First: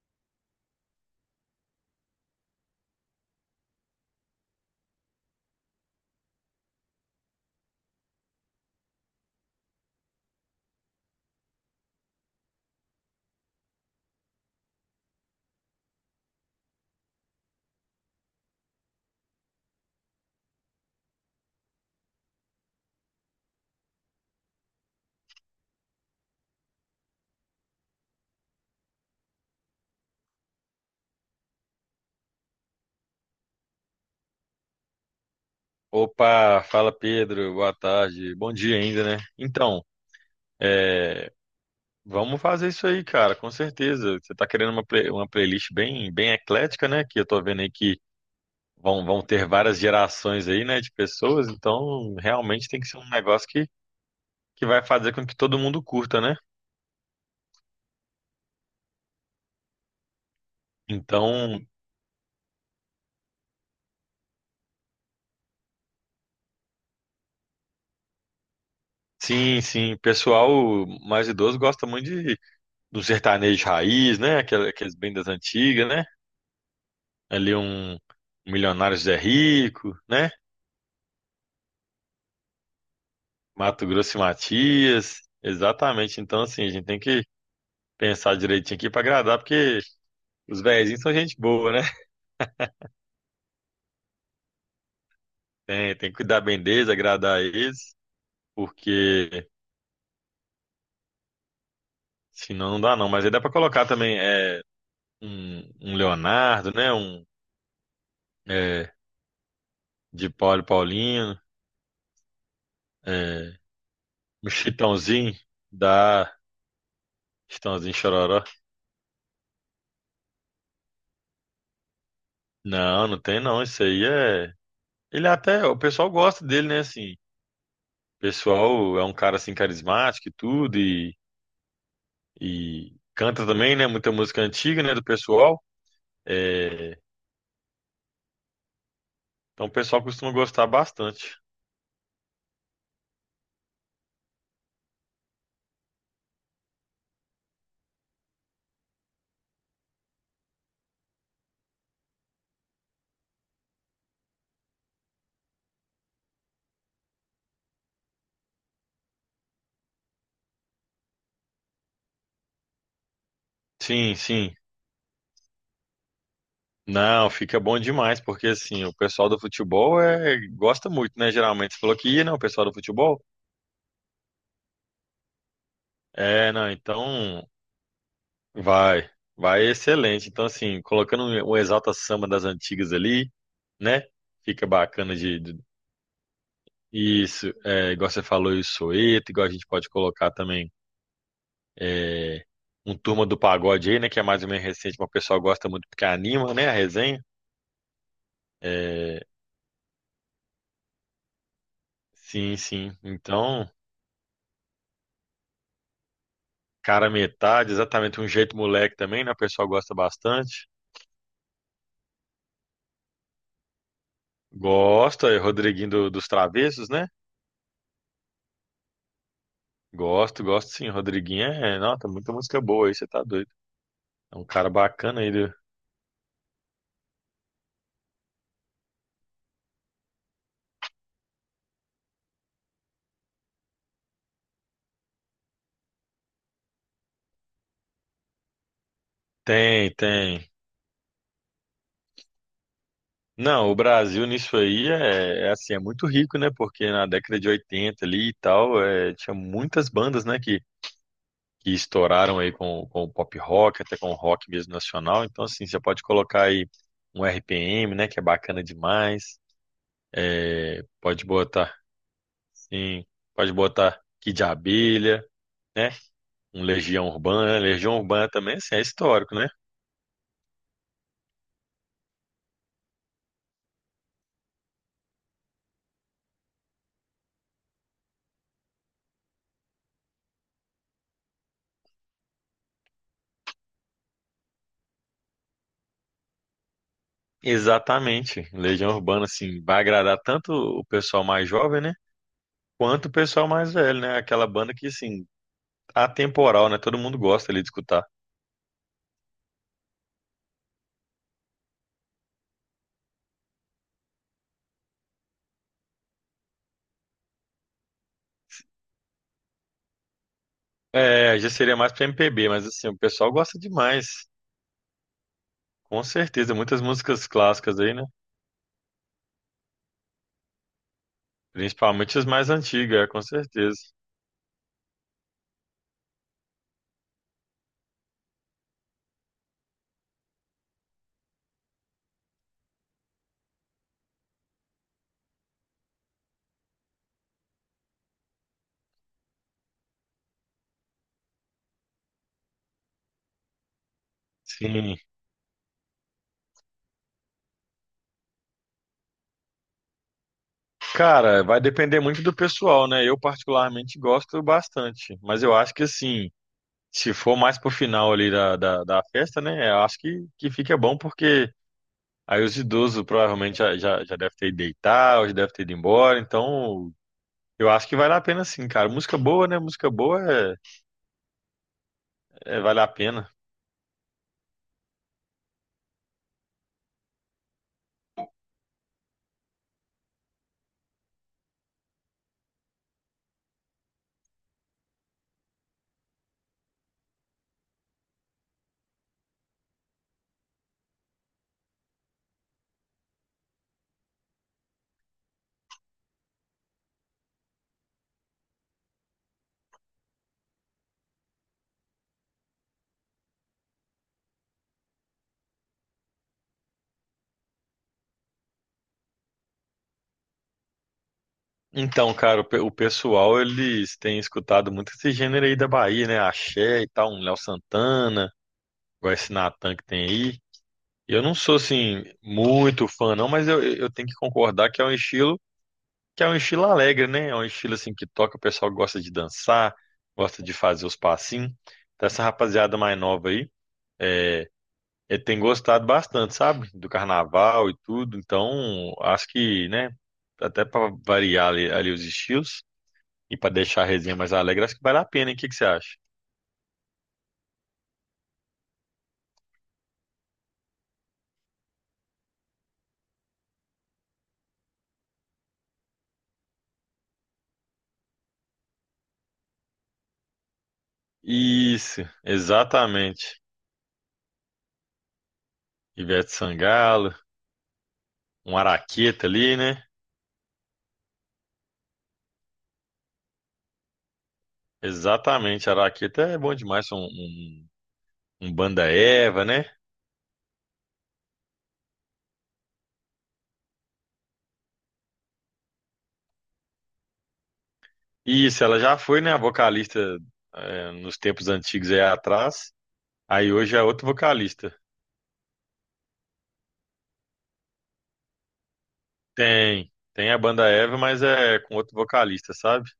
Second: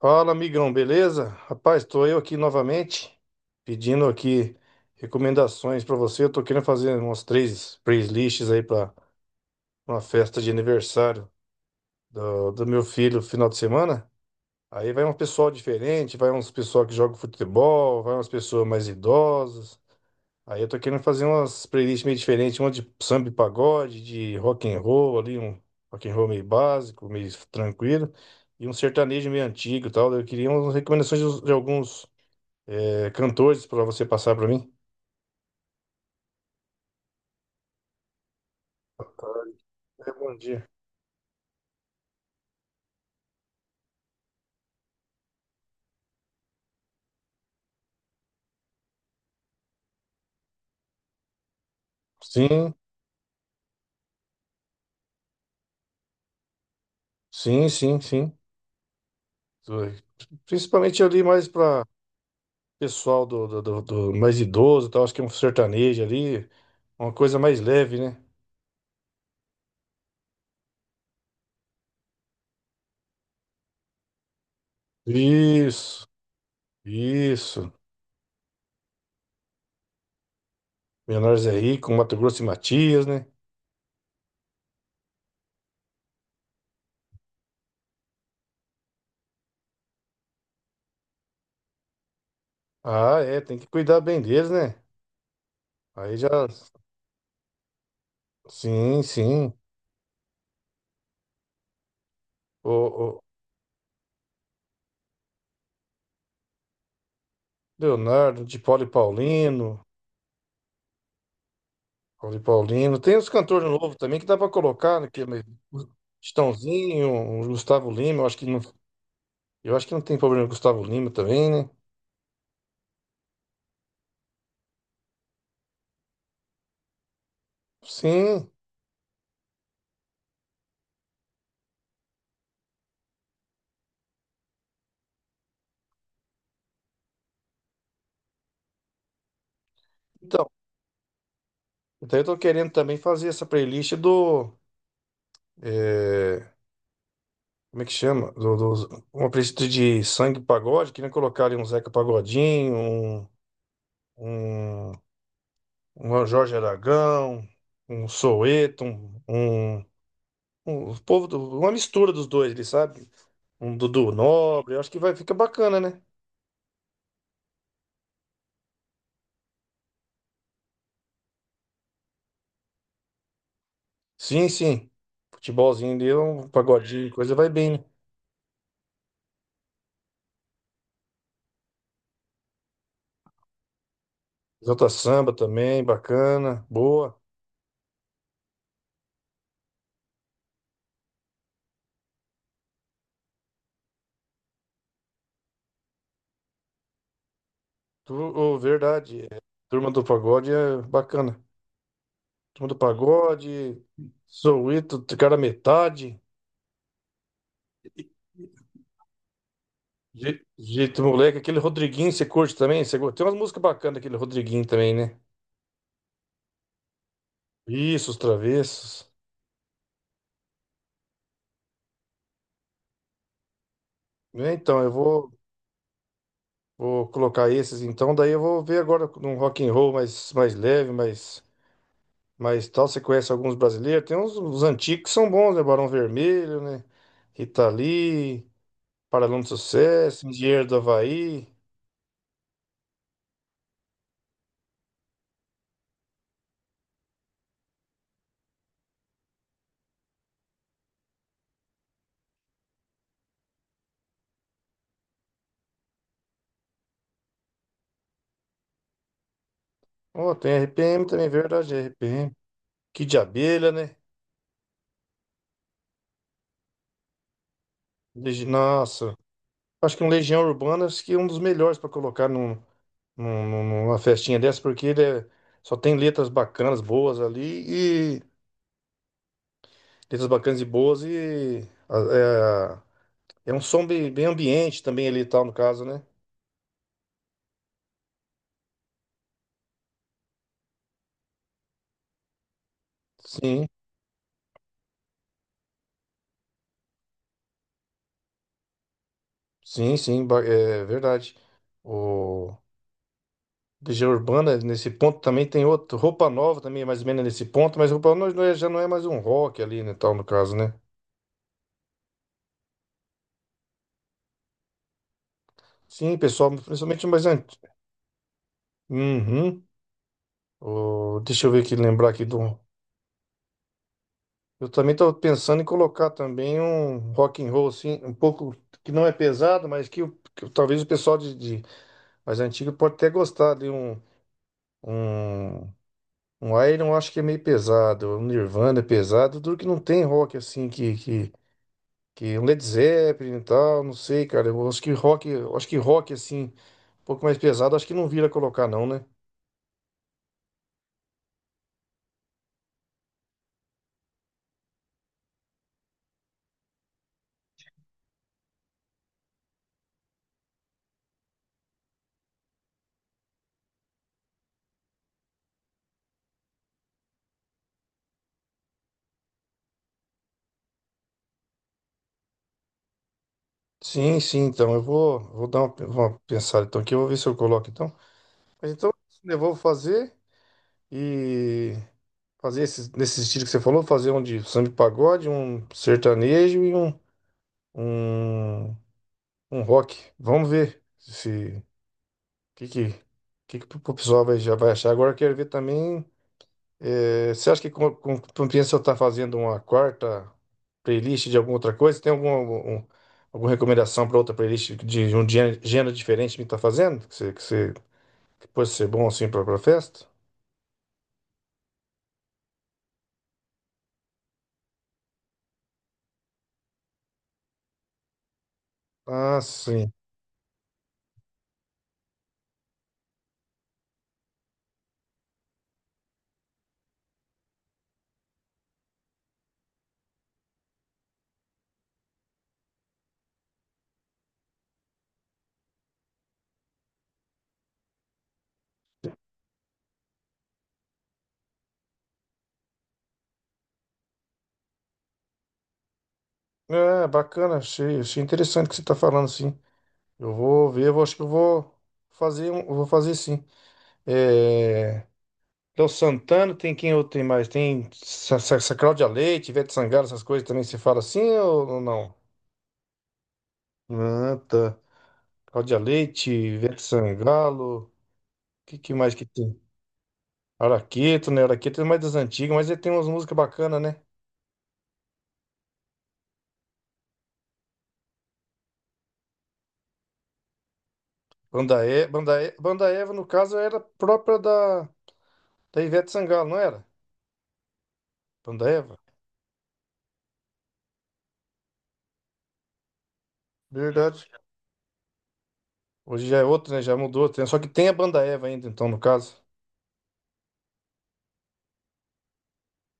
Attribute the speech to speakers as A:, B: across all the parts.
A: Fala, amigão, beleza? Rapaz, estou eu aqui novamente pedindo aqui recomendações para você. Eu tô querendo fazer umas três playlists aí para uma festa de aniversário do meu filho final de semana. Aí vai um pessoal diferente, vai uns pessoal que joga futebol, vai umas pessoas mais idosas. Aí eu tô querendo fazer umas playlists meio diferentes, uma de samba e pagode, de rock and roll ali, um rock and roll meio básico, meio tranquilo, e um sertanejo meio antigo e tal. Eu queria umas recomendações de alguns cantores para você passar para mim.
B: Opa, fala Pedro, boa tarde, bom dia ainda, né? Então,
A: É, bom dia.
B: é, vamos fazer isso aí, cara, com certeza. Você tá querendo uma, uma playlist bem, bem eclética, né? Que eu tô vendo aí que vão ter várias gerações aí, né, de pessoas, então realmente
A: Sim,
B: tem que ser um negócio que vai fazer com que todo mundo curta, né?
A: sim. Principalmente ali mais
B: Então,
A: para pessoal do mais idoso, e tal. Acho que é um sertanejo ali, uma coisa mais leve, né?
B: sim, sim, pessoal mais idoso gosta muito de, do sertanejo raiz, né? Aqueles bem das antigas, né?
A: Isso,
B: Ali
A: isso.
B: um Milionários é Rico, né?
A: Menores aí com Mato Grosso e Matias, né?
B: Mato Grosso e Matias. Exatamente. Então, assim, a gente tem que pensar direitinho aqui pra agradar, porque os velhinhos são gente boa, né?
A: Ah, é, tem que cuidar bem deles, né?
B: Tem
A: Aí
B: que
A: já.
B: cuidar bem deles, agradar eles,
A: Sim,
B: porque
A: sim. O,
B: senão não dá
A: o
B: não. Mas aí dá pra colocar também um, um Leonardo, né? Um
A: Leonardo, de Paulo e
B: é,
A: Paulino,
B: de Paulo e Paulinho,
A: Paulo e Paulino. Tem os
B: é,
A: cantores novos também que dá pra
B: um
A: colocar, né? Que é
B: Chitãozinho da
A: Chitãozinho, o Gustavo
B: Chitãozinho
A: Lima, eu acho
B: Chororó.
A: que não, eu acho que não tem problema com o Gustavo Lima também, né?
B: Não, não tem não. Isso aí é. Ele até. O pessoal gosta dele, né? Assim, o
A: Sim.
B: pessoal é um cara assim carismático e tudo, e canta também, né? Muita música antiga, né, do pessoal. É, então o pessoal costuma
A: Então,
B: gostar bastante.
A: então eu tô querendo também fazer essa playlist do. é, Como é que chama? Uma playlist de sangue pagode, queria colocar ali um Zeca Pagodinho, um, um Jorge Aragão, um Soweto, um povo do- uma mistura dos dois, ele sabe? Um Dudu
B: Sim, sim.
A: Nobre, eu acho que vai ficar bacana, né?
B: Não, fica bom demais, porque assim, o pessoal do futebol é, gosta muito, né? Geralmente você falou que ia, né? O pessoal do futebol.
A: Sim, sim. Futebolzinho ali, um
B: É, não,
A: pagodinho, coisa vai
B: então
A: bem, né?
B: vai, vai excelente. Então, assim, colocando um Exalta Samba das antigas ali, né? Fica
A: Exalta
B: bacana
A: Samba também, bacana, boa.
B: isso, é, igual você falou, o Soeto, igual a gente pode colocar também é, um Turma do Pagode aí, né? Que é mais ou menos recente, mas o pessoal gosta muito porque anima, né? A resenha.
A: Tu, ô, verdade,
B: É,
A: é, Turma do Pagode é bacana.
B: sim,
A: Turma do
B: sim. Então,
A: Pagode, Soweto, cara metade.
B: cara, metade, exatamente um jeito moleque também, né? O pessoal gosta bastante.
A: Jeito moleque, aquele Rodriguinho você curte também? Você... Tem umas músicas bacanas daquele Rodriguinho também, né?
B: Gosta, é Rodriguinho dos Travessos, né?
A: Isso, os travessos.
B: Gosto, gosto sim. Rodriguinho é, não, tem muita música boa aí, você tá doido. É um
A: É,
B: cara
A: então, eu
B: bacana
A: vou,
B: aí.
A: vou colocar esses então, daí eu vou ver agora num rock and roll mais leve, mais tal. Você conhece alguns brasileiros? Tem uns antigos que são bons, né? Barão Vermelho, né? Rita Lee, Paralama do
B: Tem,
A: Sucesso,
B: tem.
A: Engenheiro do Havaí.
B: Não, o Brasil nisso aí é, é assim, é muito rico, né? Porque na década de 80 ali e tal, é, tinha muitas bandas, né, que estouraram aí com o pop rock, até com o rock mesmo nacional. Então, assim, você pode colocar aí um RPM, né, que é bacana demais.
A: Oh, tem
B: É,
A: RPM
B: pode
A: também, é verdade,
B: botar,
A: RPM.
B: sim,
A: Kid de
B: pode
A: Abelha, né?
B: botar Kid Abelha, né, um Legião Urbana. Legião Urbana também, assim, é
A: Nossa,
B: histórico, né?
A: acho que um Legião Urbana acho que é um dos melhores para colocar numa festinha dessa, porque só tem letras bacanas, boas ali, e letras bacanas e boas, é, é um som bem, bem ambiente também ali e tal, no caso, né?
B: Exatamente. Legião Urbana, assim, vai agradar tanto o pessoal mais jovem, né, quanto o pessoal
A: Sim,
B: mais velho, né? Aquela banda que, assim, atemporal, né? Todo mundo gosta ali de escutar.
A: sim, ba- é verdade. O Legião Urbana, nesse ponto, também tem outro, Roupa Nova também, é mais ou menos nesse ponto, mas Roupa Nova não é- já não é mais um rock ali, né, tal, no caso, né?
B: É, já seria mais pra MPB, mas assim, o pessoal gosta demais. Com
A: Sim, pessoal,
B: certeza, muitas
A: principalmente mais
B: músicas
A: antes.
B: clássicas aí, né?
A: Uhum. Deixa eu ver aqui, lembrar
B: Principalmente
A: aqui
B: as mais
A: do.
B: antigas, é, com certeza.
A: Eu também estou pensando em colocar também um rock and roll, assim, um pouco que não é pesado, mas talvez o pessoal de mais antigo pode até gostar de um, um Iron, eu acho que é meio pesado, um Nirvana é pesado, tudo que não tem rock, assim, que um Led Zeppelin e tal, não sei, cara, eu acho que
B: Sim.
A: rock, eu acho que rock, assim, um pouco mais pesado, acho que não vira colocar não, né?
B: Cara, vai depender muito do pessoal, né? Eu particularmente gosto bastante, mas eu acho que assim, se for mais pro final ali da festa, né? Eu acho que fica bom porque aí os idosos provavelmente já deve ter ido deitar, ou já deve ter ido embora, então eu acho que vale a pena sim, cara. Música boa, né? Música boa é, vale a pena.
A: Sim, sim, então eu vou, vou dar uma pensada então aqui, eu vou ver se eu coloco então. Mas então, eu vou fazer e... Fazer esses, nesse estilo que você falou, fazer um de samba e pagode, um sertanejo e um, um rock. Vamos ver se que que, que o pessoal vai, já vai achar. Agora eu quero ver também. Você acha que compensa eu estar fazendo uma quarta playlist de alguma outra coisa? Tem um, alguma recomendação para outra playlist de um gênero diferente que está fazendo? Que pode ser bom assim para a festa?
B: Então, cara, o o pessoal, eles têm escutado muito esse gênero aí da Bahia, né? Axé e tal, um Léo Santana, igual esse
A: Ah,
B: Natan que
A: sim.
B: tem aí. Eu não sou, assim, muito fã, não, mas eu tenho que concordar que é um estilo, que é um estilo alegre, né? É um estilo, assim, que toca, o pessoal gosta de dançar, gosta de fazer os passinhos. Então, essa rapaziada mais nova aí, é, ele tem gostado bastante, sabe? Do carnaval e tudo. Então, acho que, né? Até para variar ali os estilos. E para deixar a resenha mais alegre, acho que vale a pena, hein? O que que você acha?
A: É, bacana, achei, achei interessante o que você está falando, sim. Eu vou ver, acho que eu vou fazer, eu vou fazer sim. É, Léo Santana, tem quem outro tem mais? Tem Cláudia Leite, Ivete Sangalo, essas coisas também se fala assim ou
B: Isso,
A: não?
B: exatamente.
A: Ah, tá. Cláudia
B: Ivete
A: Leite, Ivete
B: Sangalo,
A: Sangalo, o
B: um
A: que mais que
B: Araqueta ali,
A: tem?
B: né?
A: Araqueto, né? Araqueto é mais das antigas, mas ele tem umas músicas bacanas, né?
B: Exatamente, Araqueta é bom demais, um banda Eva, né?
A: Banda Eva, no caso, era própria da... da Ivete Sangalo, não era?
B: Isso,
A: Banda
B: ela já
A: Eva?
B: foi, né, a vocalista é, nos tempos antigos aí atrás. Aí hoje é outro
A: Verdade.
B: vocalista.
A: Hoje já é outro, né? Já mudou. Tem- Só que tem a banda Eva ainda, então, no caso.
B: Tem, tem a banda Eva, mas é com outro vocalista, sabe?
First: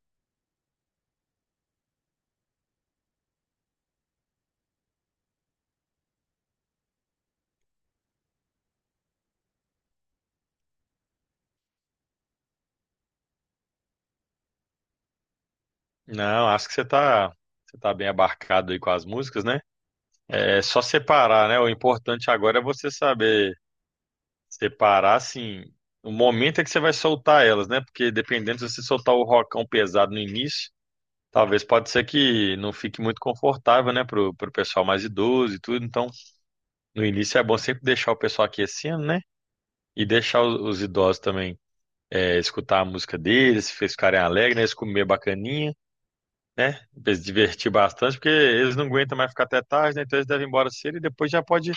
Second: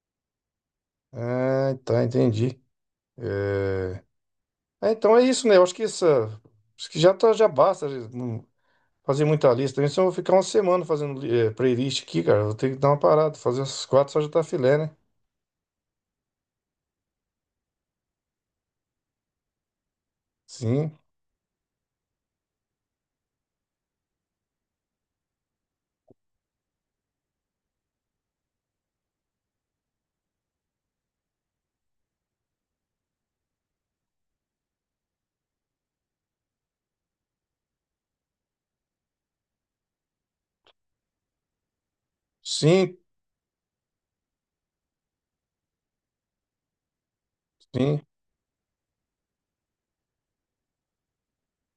A: Ah, tá, entendi. É... ah, então é isso, né? Eu acho que essa. Acho que já tá, já basta já não fazer muita lista. Também se eu vou ficar uma semana fazendo playlist aqui, cara. Eu vou ter que dar uma parada. Fazer essas quatro só já tá filé, né?
B: Não, acho que você tá bem abarcado aí com as músicas, né? É só
A: Sim,
B: separar, né? O importante agora é você saber separar, assim, o momento é que você vai soltar elas, né? Porque dependendo se você soltar o rocão pesado no início, talvez pode ser que não fique muito confortável, né? Pro pessoal mais idoso e tudo. Então, no início é bom sempre deixar o pessoal aquecendo, né? E deixar os idosos também é, escutar a
A: sim,
B: música deles, se eles ficarem alegres, né? Eles comer bacaninha. Né? Pra eles se divertir
A: sim,
B: bastante, porque eles não aguentam mais ficar até tarde, né? Então eles devem ir embora cedo e depois já pode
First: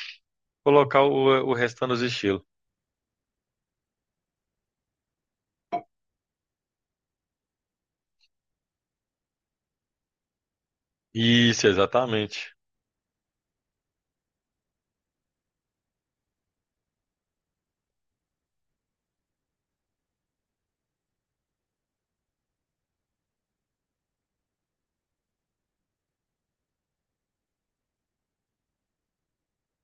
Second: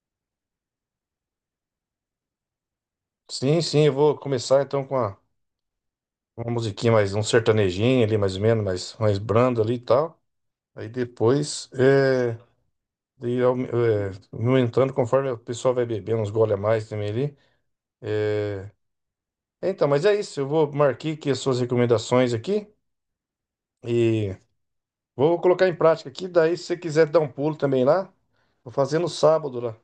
B: colocar o restante dos estilos.
A: sim. Eu vou começar então com uma musiquinha mais, um sertanejinho ali, mais ou menos, mais brando ali e tal. Aí
B: Isso,
A: depois.
B: exatamente.
A: E é, aumentando conforme o pessoal vai bebendo, uns gole a mais também ali. É, é, então, mas é isso. Eu vou marquei aqui as suas recomendações aqui e vou colocar em prática aqui. Daí, se você quiser dar um pulo também lá, vou fazer no sábado lá.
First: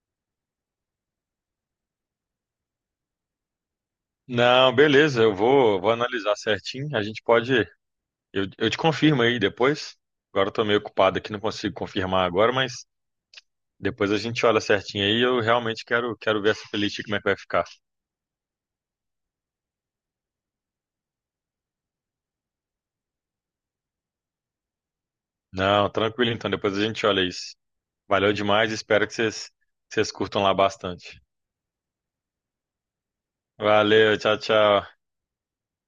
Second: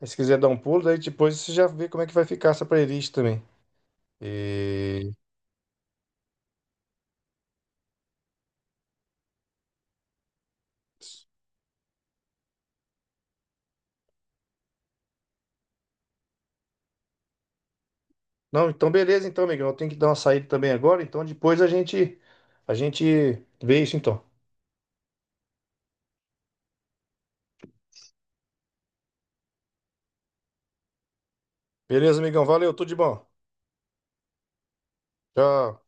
A: Aí, se quiser dar um pulo, daí depois você já vê como é que vai ficar essa playlist também.
B: Não,
A: E...
B: beleza, eu vou, vou analisar certinho. A gente pode. Eu te confirmo aí depois. Agora eu tô meio ocupado aqui, não consigo confirmar agora, mas depois a gente olha certinho aí. Eu realmente quero, quero ver essa playlist como é que vai ficar.
A: Não, então beleza, então, amigão. Eu tenho que dar uma saída também agora. Então, depois a gente vê isso, então.
B: Não, tranquilo então, depois a gente olha isso. Valeu demais, espero que vocês curtam lá bastante.
A: Beleza, amigão. Valeu, tudo de bom.
B: Valeu, tchau, tchau.
A: Tchau.